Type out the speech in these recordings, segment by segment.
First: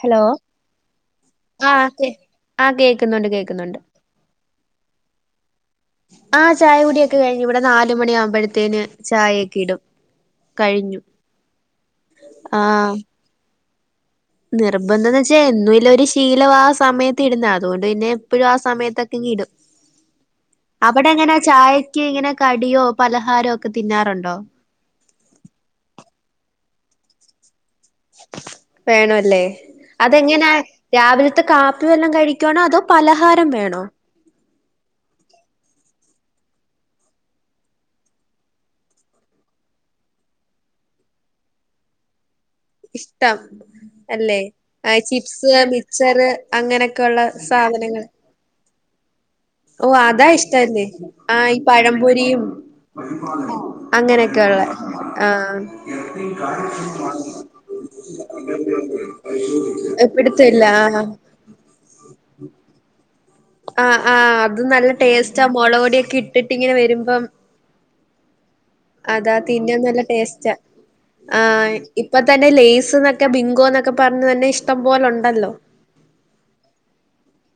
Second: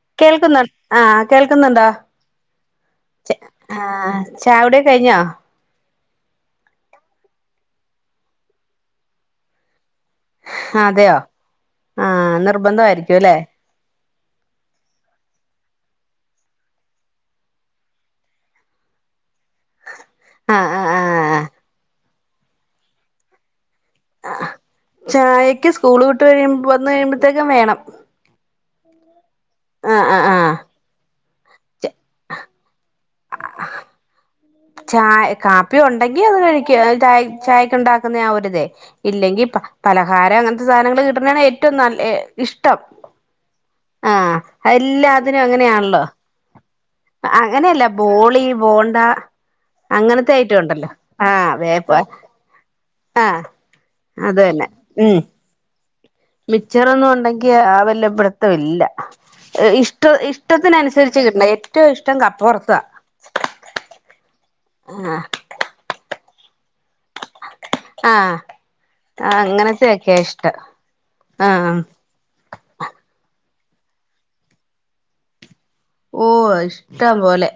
Hello കേൾക്കുന്നു ആ ആഹ് കേൾക്കുന്നുണ്ടോ കേ ആഹ് കേക്കുന്നുണ്ട് കേക്കുന്നുണ്ട് ആഹ് ചാവിയുടിക്കെ കഴിഞ്ഞോ ആ ചായ കുടിയൊക്കെ കഴിഞ്ഞു ഇവിടെ നാലുമണി ആവുമ്പോഴത്തേന് ചായ ഒക്കെ ഇടും കഴിഞ്ഞു അതെയോ ആഹ് നിർബന്ധ ആയിരിക്കും അല്ലേ നിർബന്ധം എന്ന് വെച്ചാൽ എന്നുള്ള ഒരു ശീലം ആ സമയത്ത് ഇടുന്ന അതൊണ്ട് പിന്നെ എപ്പോഴും ആ സമയത്തൊക്കെ ഇങ്ങി ഇടും ആ അവിടെ അങ്ങനെ ചായക്ക് ഇങ്ങനെ കടിയോ പലഹാരോ ഒക്കെ ആ തിന്നാറുണ്ടോ ചായക്ക് സ്കൂള് വിട്ട് കഴിയ്പ വന്ന് കഴിയുമ്പോത്തേക്കും വേണം വേണോല്ലേ ആഹ് ആഹ് അതെങ്ങന ആഹ് രാവിലത്തെ കാ പ്പി വല്ലോം കഴിക്കുവാണോ അതോ പലഹാരം വേണോ ചായ കാപ്പി ഉണ്ടെങ്കി അത് കഴിക്കും ചായ് ചായക്ക് ഉണ്ടാക്കുന്ന ആ ഒരിതേ ഇല്ലെങ്കി പ പലഹാരം അങ്ങനത്തെ സാധനങ്ങള് കിട്ടണയാണ് ഏറ്റവും നല്ലെ ഇഷ്ടം അല്ലെ ആഹ് ഏ എല്ലാത്തിനും ചിപ്സ് അങ്ങനെയാണല്ലോ മിച്ചറ് അങ്ങനക്കൊള്ള അങ്ങനെയല്ല സാധനങ്ങള് ബോളി ബോണ്ട ഓ അതാ അങ്ങനത്തെ ഐറ്റം ഇഷ്ടല്ലേ ഉണ്ടല്ലോ ആ ആഹ് ഈ വേപ്പ പഴംപൊരിയും ആഹ് അങ്ങനക്ക അത് തന്നെ ഒള്ളെ ഉം ആഹ് മിച്ചറൊന്നും ഉണ്ടെങ്കി ആ വല്ലപ്പിടുത്ത ഇല്ല ഏഹ് ഇഷ്ട പിടുത്തമില്ല ആഹ് ഇഷ്ടത്തിനനുസരിച്ച് കിട്ടണം ഏറ്റവും ഇഷ്ടം കപ്പ വറുത്തതാ ആഹ് ആഹ് അത് നല്ല ടേസ്റ്റാ മൊളക് പൊടിയൊക്കെ ഇട്ടിട്ടിങ്ങനെ വരുമ്പം ആഹ് അതാ ആഹ് തിന്നാൻ നല്ല അങ്ങനത്തെയൊക്കെയാ ടേസ്റ്റാ ഇഷ്ടം ആ ആഹ് ഇപ്പൊ തന്നെ ലേസ്ന്നൊക്കെ ബിങ്കോന്നൊക്കെ പറഞ്ഞ് തന്നെ ഇഷ്ടം പോല ഉണ്ടല്ലോ ഓ ഇഷ്ടം പോലെ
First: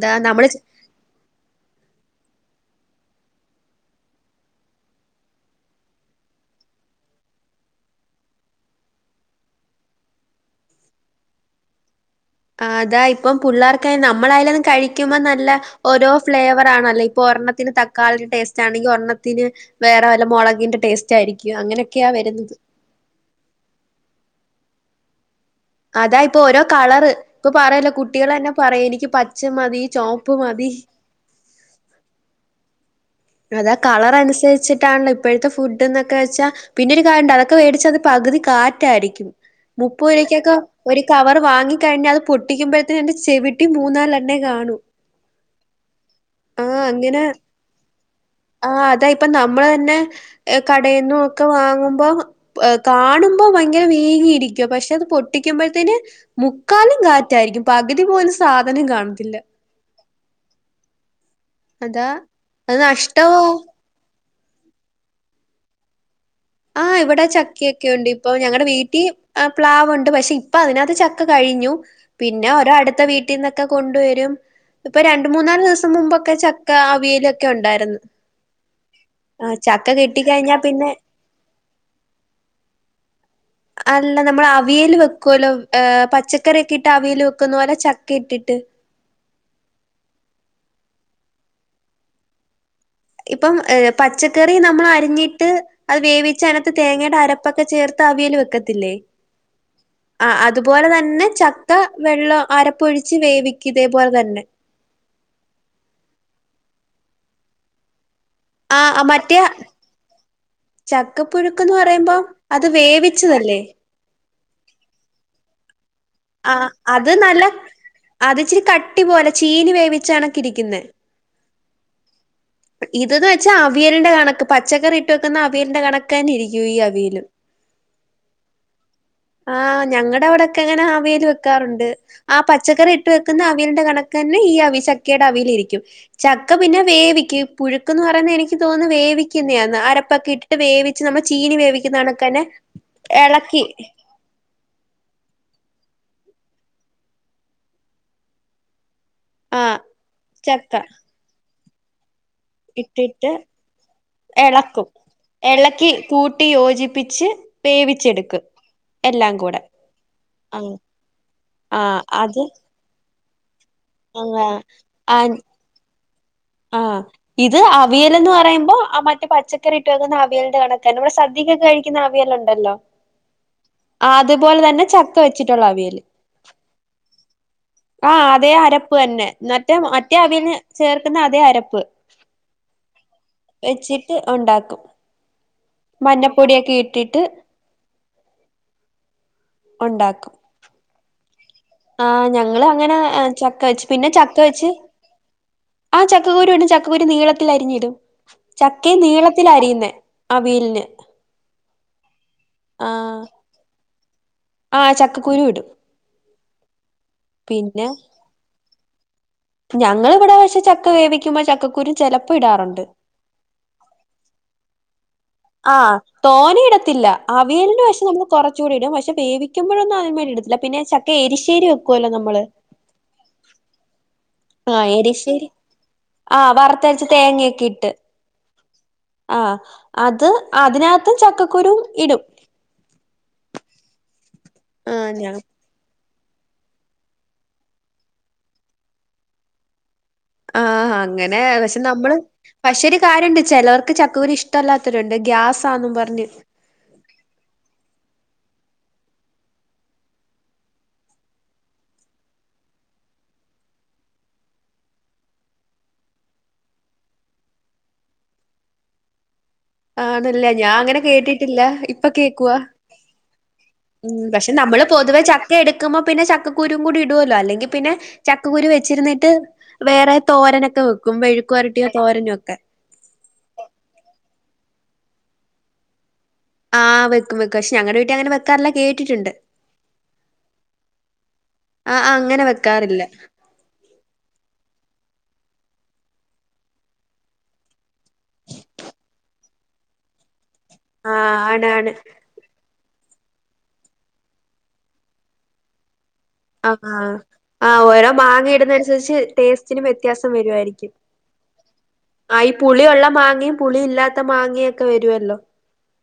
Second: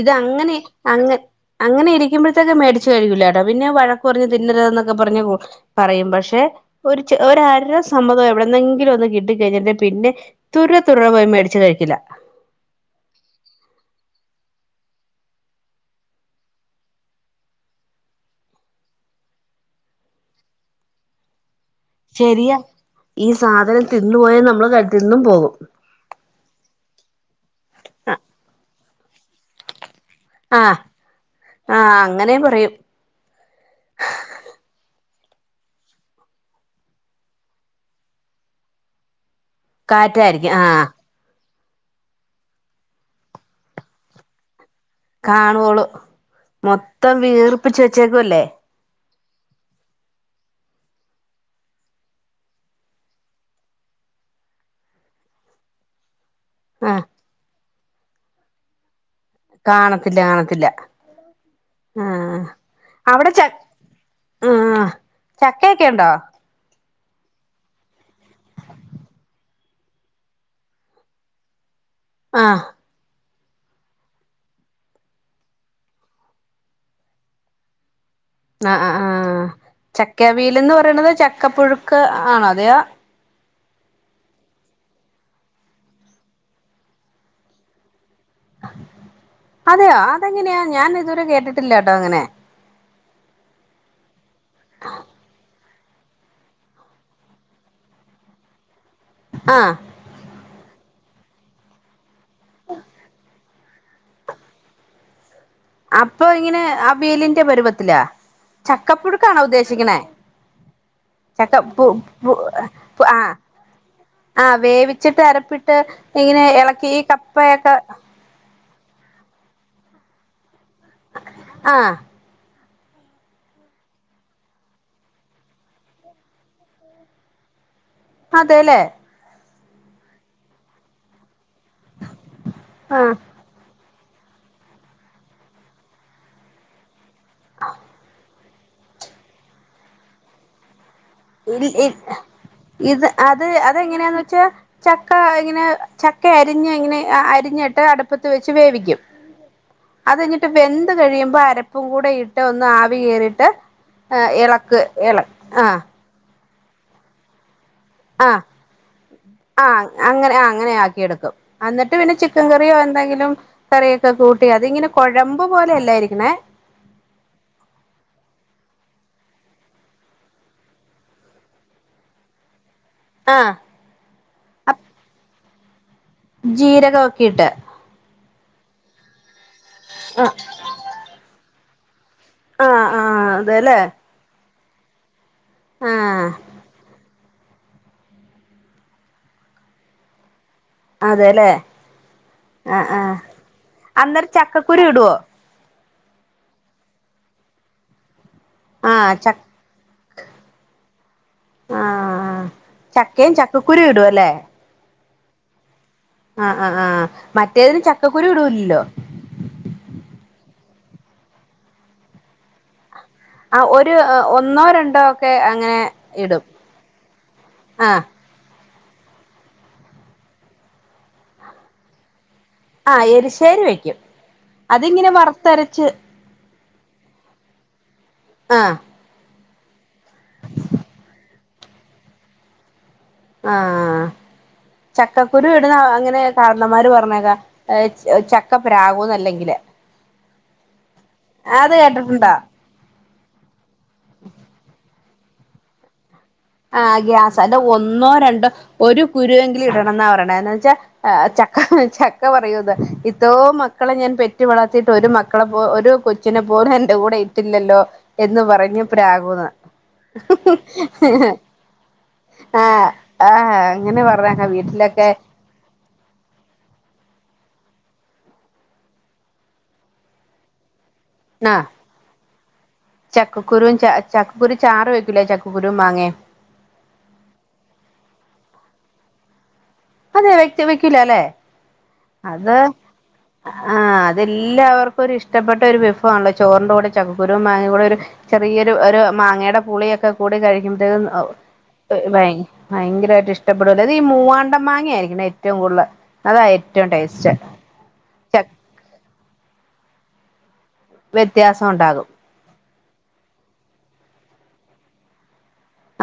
ഇത് നമ്മള് അങ്ങനെ ചെ- അങ്ങ അങ്ങനെ ഇരിക്കുമ്പഴത്തേക്കെ മേടി ച്ച് കഴിക്കൂല കേട്ടോ പിന്നെയും വഴക്ക് പറഞ്ഞ് തിന്നരുതുന്നൊക്കെ പറഞ്ഞ് [unintelligible] പറയും പക്ഷെ ഒരു ചെ ഒര് അര സമ്മതം എവിടന്നെങ്കിലും ഒന്ന് കിട്ടി കഴിഞ്ഞിട്ടിണ്ടേ പിന്നെ തുര തുര പോയി മേടിച്ച് കഴിക്കലാ ആ അതാ ഇപ്പം പുള്ളേർക്കായ നമ്മളായാലും അത് കഴിക്കുമ്പോ നല്ല ഓരോ ഫ്ലേവർ ആണല്ലോ ഇപ്പൊ ഒരെണ്ണ ത്തിന് തക്കാളീടെ ടേസ്റ്റ് ആണെങ്കി ഒരെണ്ണത്തിന് വേറെ വല്ല മൊളകിന്റെ ടേസ്റ്റ് ആയിരിക്ക് ശരിയാ ഈ സാധനം തിന്നു പോയാ നമ്മള് ക തിന്നും പോകും അതാ ഇപ്പൊ ഓരോ കളറ് ഇപ്പൊ പറയലോ ആ കുട്ടികൾ തന്നെ പറയും എനിക്ക് പച്ച മതി ചോപ്പ് മതി ആഹ് -ആഹ് അങ്ങനേം പറയും ഇപ്പഴത്തെ ഫുഡ് എന്നൊക്കെ വെച്ചാ പിന്നൊരു കാര്യുണ്ട് അതൊക്കെ വേടിച്ച അത് പകുതി കാറ്റായിരിക്കും കാറ്റായിരിക്കും മുപ്പരൂപക്കൊക്കെ ആഹ് ഒരു കവർ വാങ്ങി കഴിഞ്ഞ അത് പൊട്ടിക്കുമ്പോഴത്തേന് അതിന്റെ ചെവിട്ടി മൂന്നാലെണ്ണേ കാണൂ കാണുവോളൂ മൊത്തം വീർപ്പിച്ച് വെച്ചേ ആ അതായി ഇപ്പ നമ്മൾ തന്നെ ഏ കടേന്നും ഒക്കെ വാങ്ങുമ്പം കാണുമ്പോ ഭയങ്കര വീ ങ്ങി ഇരിക്കുവാ പക്ഷെ അത് പൊട്ടിക്കുമ്പോഴത്തേന് മുക്കാലും ആഹ് കാറ്റായിരിക്കും പകുതി പോലും സാധനം കാണ കാണത്തില്ല കാണത്തില്ല അതാ ആഹ് അഹ് അവിടെ ച നഷ്ടവാഉ ആഹ് ചക്കയൊക്കെ ഉണ്ടോ ആഹ് ഇവിടെ ചക്കയൊക്കെയുണ്ട്. ഇപ്പൊ ഞങ്ങടെ വീട്ടി ആഹ് പ്ലാവൊണ്ട്. പക്ഷെ ഇപ്പ അതിനകത്ത് ചക്ക കഴിഞ്ഞു. പിന്ന ആഹ് ഒരോ അടുത്ത വീട്ടിന്നക്കെ കൊണ്ടുവരും ഇപ്പ രണ്ട് മൂന്നാല് ദിവസം മുമ്പൊക്കെ ചക്ക അവിയലൊക്കെ ഉണ്ടാരുന്ന് ആഹ് ആഹ് ആഹ് ചക്കയവീലെന്ന് പിന്നെ പറയണത് ചക്കപ്പുഴുക്ക് ആണോ അതെയോ അല്ല നമ്മൾ അവിയൽ വെക്കുവല്ലോ. ഏഹ് പച്ചക്കറി ഒക്കെ ഇട്ട് അവിയൽ വെക്കുന്ന പോലെ ച അതെയോ അതെങ്ങനെയാ ഞാൻ ഇതുവരെ കേട്ടിട്ടില്ല ട്ടോങ്ങനെ ഇപ്പം ഏഹ് പച്ചക്കറി നമ്മൾ അരിഞ്ഞിട്ട് അത് വേവിച്ച് അതിനകത്ത് തേങ്ങേടെ അരപ്പൊക്കെ ചേർത്ത് അവിയല് വെക്കത്തില്ലേ ആഹ് ആഹ് അതുപോലെ തന്നെ ചക്ക വെള്ളം അരപ്പൊഴിച്ച് വേവി ക്കും ഇതേപോലെ തന്നെ. അപ്പൊ ഇങ്ങനെ അവിയലിന്റെ പരുവത്തിലാ? ആഹ് മറ്റേ ചക്കപ്പുഴുക്കാണോ ഉദ്ദേശിക്കണേ? ചക്ക ചക്കപ്പുഴുക്ക്ന്ന് പു പറയുമ്പോ പു അത് പു ആഹ് വേവിച്ചതല്ലേ ആഹ് വേവിച്ചിട്ട് അരപ്പിട്ട് ഇങ്ങനെ ആഹ് എളക്കി ഈ കപ്പയൊക്കെ അട്ടി പോലെ ചീനി വേവിച്ചകണക്ക് ഇരിക്കുന്നെ. ആഹ് ഇതെന്ന് വെച്ചാ അവിയലിന്റെ കണക്ക് പച്ചക്കറി ഇട്ട് വെക്കുന്ന അവിയലിന്റെ കണക്ക് തന്നെ ഇരിക്കും ഈ അവിയലും. അതേല്ലേ? ആഹ് ഞങ്ങടെവിടൊക്കെ അങ്ങനെ അവിയല് വെക്കാറുണ്ട്. ആ പച്ചക്കറി ആ ഇട്ട് വെക്കുന്ന അവിയലിന്റെ കണക് ക്ന്നെ ഈ അവി ചക്കേടെ അവിയല് ഇരിക്കും. ചക്ക പിന്നെ വേവിക്കും. പുഴുക്കെന്നു പറയുന്ന എനിക് ക് തോന്നുന്ന് വേവിക്കുന്നയാന്ന്. അരപ്പൊക്കെ ഇട്ടിട്ട് വേവി [unintelligible] ഇത് അത് എളക്കി അതെങ്ങനെയാന്ന് വെച്ചാ ചക് ക ഇങ്ങനെ ചക്ക അരിഞ്ഞ് ഇങ്ങനെ അരിഞ്ഞിട്ട് അടുപ്പത്ത് വെച്ച് വേവിക്കും. ആഹ് അത് കഴിഞ്ഞിട്ട് ചക്ക വെന്ത് കഴിയുമ്പോ അരപ്പും കൂടെ ഇട് ട് ഒന്ന് ആവി ഇട്ടിട്ട് കയറിയിട്ട് എളക്ക് ആഹ് കുട്ടി യോജിപ്പിച്ച് വേവിച്ചെടുക്കും. എല്ലാം കൂടെ ആഹ് അങ്ങനെ അങ്ങനെ ആഹ് ആക്കി എടുക്കും. അന്നിട്ട് ആഹ് പിന്നെ അത് ചിക്കൻ കറിയോ എന്തെങ്കിലും കറിയൊക്കെ കൂട്ടി അതിങ്ങനെ കൊഴമ്പ് പോലെയല്ലായിരിക്കണെ. ആഹ് ആഹ് ഇത് അവിയലെന്ന് പറയുമ്പോ മറ്റേ പച്ചക്കറിയിട്ട് വെക്കുന്ന അവിയലിന്റെ കണക്കന്നെ നമ്മടെ സദ്യക്കൊക്കെ കഴിക്കുന്ന അവിയലൊണ്ടല്ലോ? ആഹ് അതേപോലെ തന്നെ ചക്ക വെച്ചിട്ടുള്ള അവിയല്. ജീരകം ഒക്കെയിട്ട് ആഹ് അതേ അരപ്പ് തന്നെ. എന്നിട്ട് മറ്റേ അവിയലിന് ചേർ അരപ്പ് ആ ആ അതെല്ലേ വെച്ചിട്ട് ഒണ്ടാക്കും. ആ മഞ്ഞപ്പൊടിയൊക്കെ ഇട്ടിട്ട്- ഉണ്ടാക്കും. അതെലെ- ആ ഞങ്ങള് അങ്ങനെ ചക്ക വെച്ച് പിന്നെ അന്നേരം ചക്ക വെച്ച്- ചക്കക്കുരു ഇടുവോ ആ ചക്കക്കുരു ഉണ്ട് ചക്കക്കുരു നീളത്തിൽ അരിഞ്ഞിടും ആ ചക്കേം ച നീളത്തിലാ അരിയുന്നേ അവീല്ന്- ആഹ് ആഹ് ചക്കേ ചക്കക്കുരു- ഇടും ആഹ് ചക്കക്കുരു ഇടും- ആഹ് ആഹ് ആഹ് മറ്റേതിന് പിന്നെ ചക്കക്കുരു ഇടൂലുല്ലോ? ഞങ്ങളിവിടെ ക്ഷെ ചക്ക വേവിക്ക്മ്പം ചക്കക്കുരു ചെലപ്പം ഇടാറുണ്ട് - ആഹ് ഒരു ഒന്നോ രണ്ടോ - ആഹ് തോനെയിടത്തില്ല അവിയലിന് ആ പക്ഷേ നമ്മൾ കൊറ ചക്കക്കുരു ഇടും പക്ഷെവേവിക്കുമ്പോഴൊന്നു അതിനുമേണ്ടി ഇടെത്തില്ല പിന്നെ ചക്ക എരിശേരി വെക്കുവല്ലോ നമ്മള്- ആഹ് എരിശേരി വെക്കും അതിങ്ങനെ വറ്ത്തരച്ച്- വറുത്തരച്ചു തേങ്ങയൊക്കെ ഇട്ട് ആഹ ആ് അത് അതിനകത്ത് ചക്കക്കുരുും ഇടും ആഹ ആഹ് ഞാ ചക്കക്കുരു ഇടുന്ന അങ്ങനെ കാരന്നമാര് പറഞ്ഞേക്കാ ചക്കപ്രാകുന്നല്ലെങ്കിൽ ആഹ അങ്ങനെ വച്ചെ നമ്മള് പക്ഷ കാര്യമണ്ട് ചിലവർക്ക് ചക്കവരി ഇഷ്ടമല്ലാത്തവരുണ്ട് ഗ്യാസാന്നെന്നും പറഞ്ഞ് ആഹ ഗ്യാസ അല്ല ഒന്നോ രണ്ടോ ഒരു കുരുവെങ്കിലും ഇടണം എന്ന പറയണെച്ചാൽ ചക്ക ചക്ക പറയത് ഇത്ര മക്കളെ ഞാൻ പെറ്റ് വളർത്തിയിട്ട് ഒരു മക്കളെ ഒരു കൊച്ചിനെ പോലും എന്റെ കൂടെ ഇട്ടില്ലല്ലോ എന്ന് പറഞ്ഞപ്പോ പ്രാകുന്ന് ആണല്ലേ ഞാൻ അങ്ങനെ കേട്ടിട്ട് ഇപ്പൊ കേൾക്ക ആഹ് ആഹ് അങ്ങനെ പറഞ്ഞേക്കാം പക്ഷെ നമ്മള് വീട്ടിലൊക്കെ പൊതുവെ ചക്ക എടുക്കുമ്പ പിന്നെ ചക്കക്കുരുും കൂടി ഇടുല്ലോ അല്ലെങ്കിൽ പിന്നെ ചക്കക്കുരു വെച്ചിരുന്നിട്ട് വേറെ തോരനൊക്കെ വെക്കും ക്കും പെഴുരട്ടിയോ തോരനെയൊക്കെ ചക്കക്കുരു ച ചക്കക്കുരു ചാറ് വെക്കൂലേ ചക്കക്കുരു മാങ്ങയും ആഹ് വെക്കും വെക്കും പക്ഷെ ഞങ്ങളടെ വീട്ടിൽ അങ്ങനെ വെക്കാറില്ല കേട്ടിട്ടുണ്ട് അതെ വെ വെക്കല അല്ലേ ആഹ് ആഹ് അങ്ങനെ അത് വെക്കാറില്ല ആഹ അതെല്ലാവർക്കും ഇപ്പ ഒരു ഇഷ്ടപ്പെട്ട ഒരു വിഫു ആണല്ലോ ചോറിൻന്റെ കൂടെ ഒരു ഇഷ്ടപ്പെട്ട ഒരു വിഭവമാണല്ലോചോറിന്റെ ചക്കുക്കുരു മാങ്ങ കൂടെ ഒരു ചെറിയൊ ഒരു മാങ്ങയുടെ പുളിയൊക്കെ കൂടി കഴിക്കുമ്പതെ [inaudible] ആഹ് ആണ് ആണ് ഭയങ്കരായിട്ട് ഇഷ്ടപ മാങ്ങ ആായിരിക്കണേ ഏറ്റവും കൂടുതൽ. ആ ഏറ്റവും ടേസ്റ്റ് ആ് ഓരോ മാങ്ങ ഇടുന്ന അനുസരിച്ച് ടേസ്റ്റിനും വ്യത്യാസം വരുവായിരിക്കും. വ്യത്യാസം ഉണ്ടാകും. പുളിയൊള്ള മാങ്ങയും പുളി ഇല്ലാത്ത മാങ്ങിയേം ഒക്കെ വരുവല്ലോ?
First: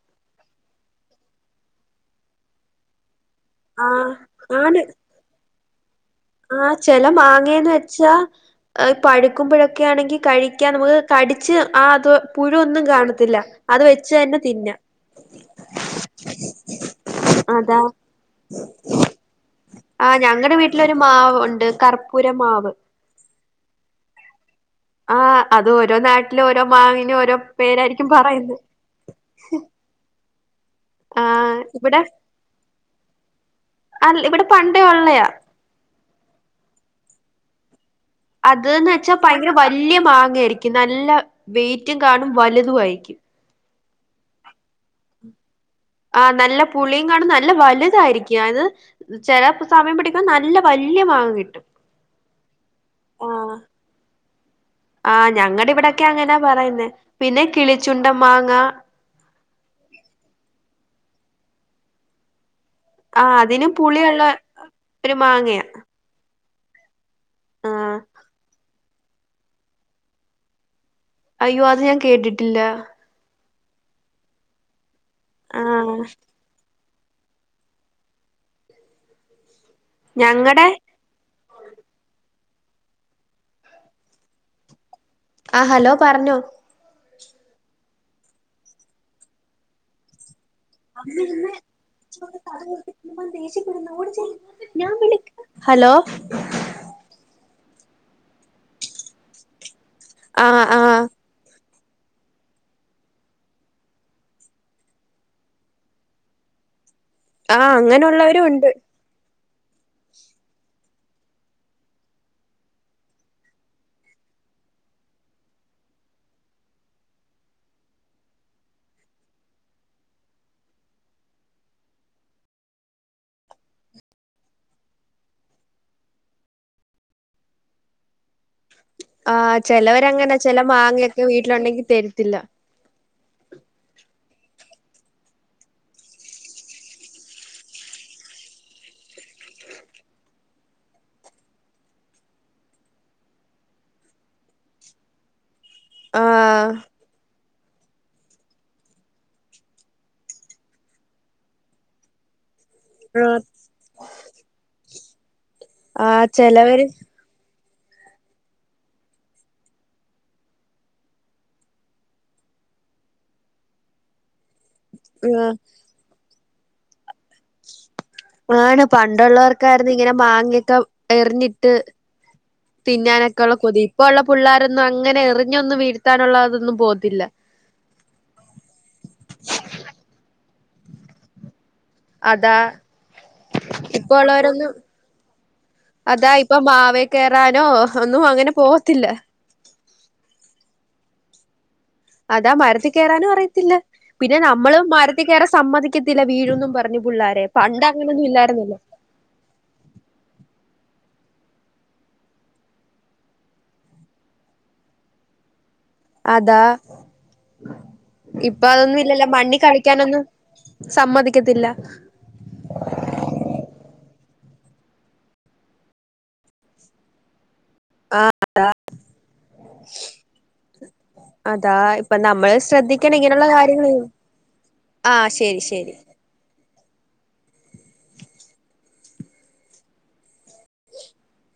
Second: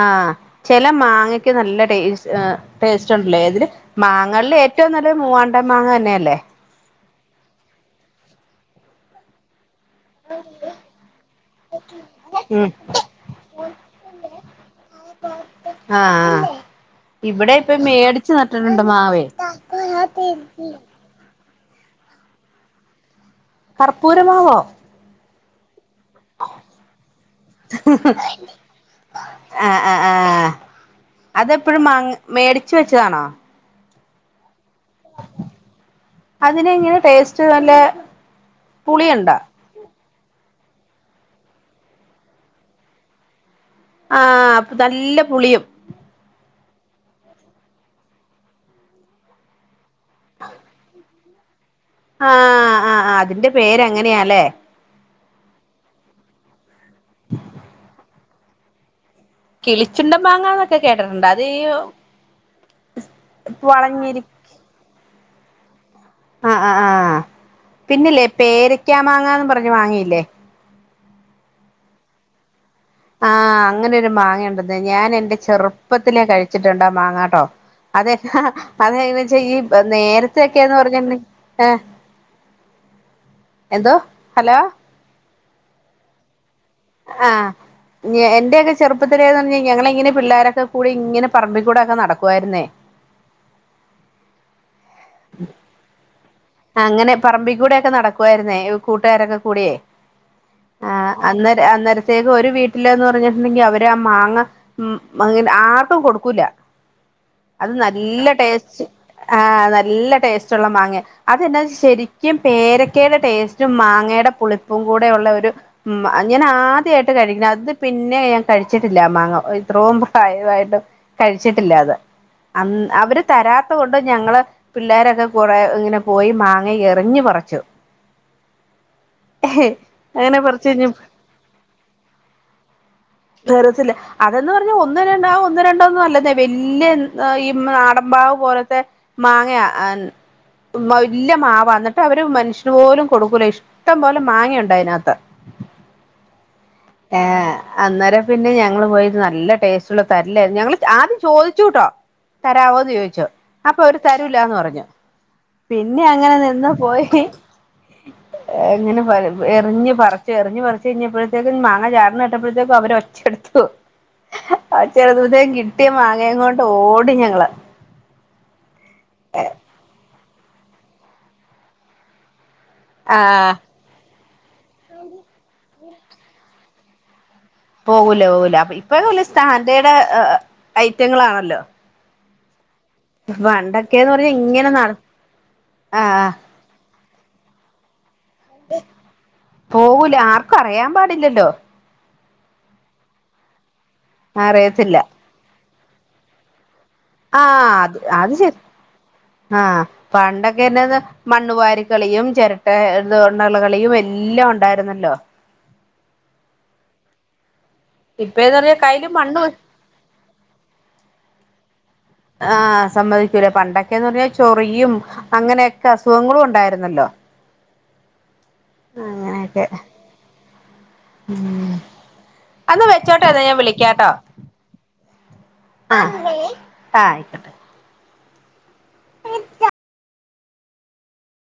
ആഹ ചില മാങ്ങക്ക് നല്ല ടെ സ് അ ടെ ല്ലേതിലും ആഹ് മാങ്ങളില് ആണ് ഏറ്റവും നല്ല മൂവാണ്ട മാങ്ങ തന്നെയല്ലേ. ചില മാങ്ങേന്ന് വെച്ചാ അഹ് പഴക്കുമ്പോഴ്ക്കെ ഒക്കെ ആണെങ്കി കഴിക്കാ മ്മക്ക് കടിച്ച് പുഴു ഉം ഒന്നും കാണത്തില്ല. ആ അത് വെച്ച് തന്നെ തിന്നാ.. ആഹ ആഹ ഇവിടെ ഇപ്പ അതാ മേടിച്ചു നട്ടിട്ടുണ്ട് മാവേ. ആ ഞങ്ങടെ വീട്ടിലൊരു മാവ് ഉണ്ട് കർപ്പൂരമാവ്. കർപ്പൂരമാവോ? ആ അത് ഓരോ നാട്ടിലും ഓരോ മാവിനും ഓരോ പേരായിരിക്കും പറയുന്ന്. അതെപ്പെഴും മാ മേടിച്ചു വെച്ചതാണാ.? അൽ ഇവിട. അതിന് എങ്ങനെ ടേസ്റ്റ് നല്ല അത് ന്ന് വെച്ചാൽ പുളിയുണ്ടോ ഭയങ്കര വല്ല്യ മാ ഈടിക്ക് നല്ല വെയിറ്റും കാണും. വലുതും ആയിരിക്കും. ആ പ്പൊ നല്ല പുളിയും. ആ നല്ല പുളിയും കാണും നല്ല വലുതായിരിക്കും. ആയത് ചെല സമയം പിടിക്ക്മ്പം നല്ല വല് വല്ല്യ മാങ്ങ കിട്ടും. ആഹ ആ് അതിന്റെ പേരങ്ങനെയല്ലേ? ആ് ഞങ്ങടെ ഇവിടൊക്കെ അങ്ങനാ പറയുന്നേ. പിന്നെ കിളിച്ചുണ്ട മാങ്ങ. കിളിച്ചുണ്ടൻ മാങ്ങാന്നൊക്കെ കേട്ടിട്ടുണ്ട് അത് ഈ ഉ ആ അതിനും പുളിയള്ള ഒരു മാങ്ങയാ. ആ ആ ആഹ്. ആഹ് പിന്നല്ലേ പേരക്കാ മാങ്ങ ന്ന് പറഞ്ഞ മാങ്ങയില്ലെ. അയ്യോ അത് ഞാൻ കേട്ടിട്ടില്ല. ആഹ് അങ്ങനൊരു മാങ്ങേണ്ടന്നെ. ഞാൻ എന്റെ ആഹ് ചെറുപ്പത്തിലെ കഴിച്ചി ട്ട് ണ്ടാ മാങ്ങാട്ടോ.? അതെ ങ്ങനാ ന്ന് വച്ച ഈ നേരത്തൊക്കെ ഞങ്ങടെ യെന്ന് പറഞ്ഞിണ്ടെ ഏ എന്തോ ഹലോ. ആഹ് ഹലോ പറഞ്ഞോ. ആഹ് എന്റെയൊക്കെ ചെറുപ്പത്തിലെ ന്ന് പറഞ്ഞാൽ ഞങ്ങള് ഇങ്ങനെ പിള്ളേരാ മ്അമ്മേ അച്ഛൻ കഥ കേട്ടിരിക്കുമ്പോ ദേഷ്യപ്പെടുന്ന്. ഓടി ചെല്ല് ഞാൻ വിളി ഹലോ. അങ്ങനെ പറമ്പിക്കൂടെയൊക്കെ നടക്കുവായിരുന്നേ. കൂട്ടുകാരൊക്കെ കൂടിയേ. ആഹ ആഹ. ആഹ് അന്നേര അന്നേരത്തേക്ക് ഒരു വീട്ടില് ന്ന് പറഞ്ഞിട്ടുണ്ടെങ്കിൽ അവര് ആ മാങ്ങ ഉങ്ങ ആർക്കും കൊടുക്കൂല. ആഹ് അത് നല്ല അങ്ങനെയുള്ളവരും ഉണ്ട് ടേസ്റ്റ് ആഹ നല്ല ടേസ്റ്റ് ഉള്ള മാങ്ങ യാ അത് ന്നാ ശരിക്കും പേരക്കയുടെ ടേസ്റ്റും മാങ്ങയുടെ പുളിപ്പും കൂടെയുള്ള ഒരു മ് അ ഞാൻ ആദ്യമായിട്ട് കഴിക്ക്ണെ. അത് പിന്നെ ഞാൻ കഴിച്ചിട്ടില്ല ആ മാങ്ങ ഇത്രോം പ്രായമായിട്ട്. കഴിച്ചിട്ടില്ല അത്. അന്ന്, അവര് തരാത്ത കൊണ്ട് ഞങ്ങള് പിള്ളേരൊക്കെ കൊറേ ഇങ്ങനെ പോയി മാങ്ങ എറിഞ്ഞു പറച്ചു. ആ ചിലോരങ്ങനെ ചെല മാങ്ങൊക്കെ വീട്ടിലുണ്ടെങ്കി തരത്തില്ല. തരത്തില്ല. അത് ന്ന് പറഞ്ഞാ ഒന്ന് രണ്ടാ ഒന്ന് രണ്ടൊന്നും അല്ലെന്നെ. വല്ല്യ ഈ നാട ബാവ് പോലത്തെ മാങ്ങയാ അഹ് വല്ല്യ മാവാ. എന്നിട്ട് അവര് മനുഷ്യന് പോലും കൊടുക്കൂല. ഇഷ്ടം പോലെ മാങ്ങയുണ്ട് അതിനകത്ത്. ആഹ ഏ അന്നേരം പിന്നെ ഞങ്ങള് പോയിരുന്ന് നല്ല ടേസ്റ്റ്ള്ള തരില്ലായിരുന്നു ഞങ്ങള് ആദ്യംചോദിച്ചു ചോദിച്ചുട്ടോ. തരാവോ ന്ന് ചോയ്ച്ചു. ആഹ് അപ്പൊ ഓര് തരൂലാന്ന് പറഞ്ഞു. പിന്നെ ആഹ് അങ്ങനെ നിന്ന് ചെലവര് പോയി ങ്ങനെ പറയും എറിഞ്ഞ് പറിച്ചു എറിഞ്ഞ് പറിച്ച് കഴിഞ്ഞപ്പോഴത്തേക്കും മാങ്ങ ചാടണ കേട്ടപ്പോഴത്തേക്കും അവര് ഒച്ചെടു ആ ചെറുതേ ആഹ് കിട്ടിയ മാങ്ങയങ്ങയും കൊണ്ടോടി ഞങ്ങള് ആണ് പണ്ടുള്ളവർക്കായിരുന്നു ഇങ്ങനെ മാങ്ങിയൊക്കെ എറിഞ്ഞിട്ട് തിന്നാനൊക്കെ ആഹ് ഉള്ള കൊതി ഇപ്പ ഉള്ള പിള്ളോരൊന്നും അങ്ങനെ എറിഞ്ഞൊന്നും വീഴ ത്താനുള്ള അതൊന്നും പോകത്തില്ല പോകൂല പോകൂല അപ്പൊ ഇപ്പൊഴുല്ല സ്റ്റാൻഡേർഡ് ഐറ്റങ്ങളാണല്ലോ അതാ പണ്ടൊക്കെന്ന് ഇപ്പൊ പറഞ്ഞാ ഇങ്ങനെ ഉള്ളവരന്നും നട അതാ ആഹ് ഇപ്പൊ മാവ കേറാനോ പോവൂല ആർക്കും അറിയാൻ പാടില്ലല്ലോ അതാ മരത്തി കയറാനും അറിയത്തില്ല പിന്നെ നമ്മള് അറിയത്തില്ല മരത്തി കയറാൻ സമ്മതിക്കത്തില്ല വീഴൊന്നും പറഞ്ഞ് ആഹ് അത് അത് ശരി ആഹ് പണ്ടൊക്കെന്നന്ന് മണ്ണുവാാരി കളിയും ചിരട്ട തുകൊണ്ടുള്ള കളിയും എല്ലാം ഉണ്ടായിരുന്നല്ലോ അതാ ഇപ്പേന്ന് ഇപ്പൊ പറഞ്ഞാൽ അതൊന്നും കയ്യില് ഇല്ലല്ലോ മണ്ണ് മണ്ണി കളിക്കാനൊന്നും സമ്മതിക്കത്തില്ല ആഹ് സമ്മതിക്കൂല പണ്ടൊക്കെന്ന് പറഞ്ഞാൽ ചൊറിയും അങ്ങനെയൊക്കെ അസുഖങ്ങളും ഉണ്ടായിരുന്നല്ലോ അങ്ങനെയൊക്കെ ഉം അതാ ഇപ്പൊ നമ്മള് അന്ന് ശ്രദ്ധിക്കണ് വെച്ചോട്ടെ എന്നാ ഇങ്ങനെയുള്ള ഞാൻ കാര്യങ്ങള് വിളിക്കാട്ടോ ആ ശരി ശരി ആഹ് ആയിക്കട്ടെ [inaudible]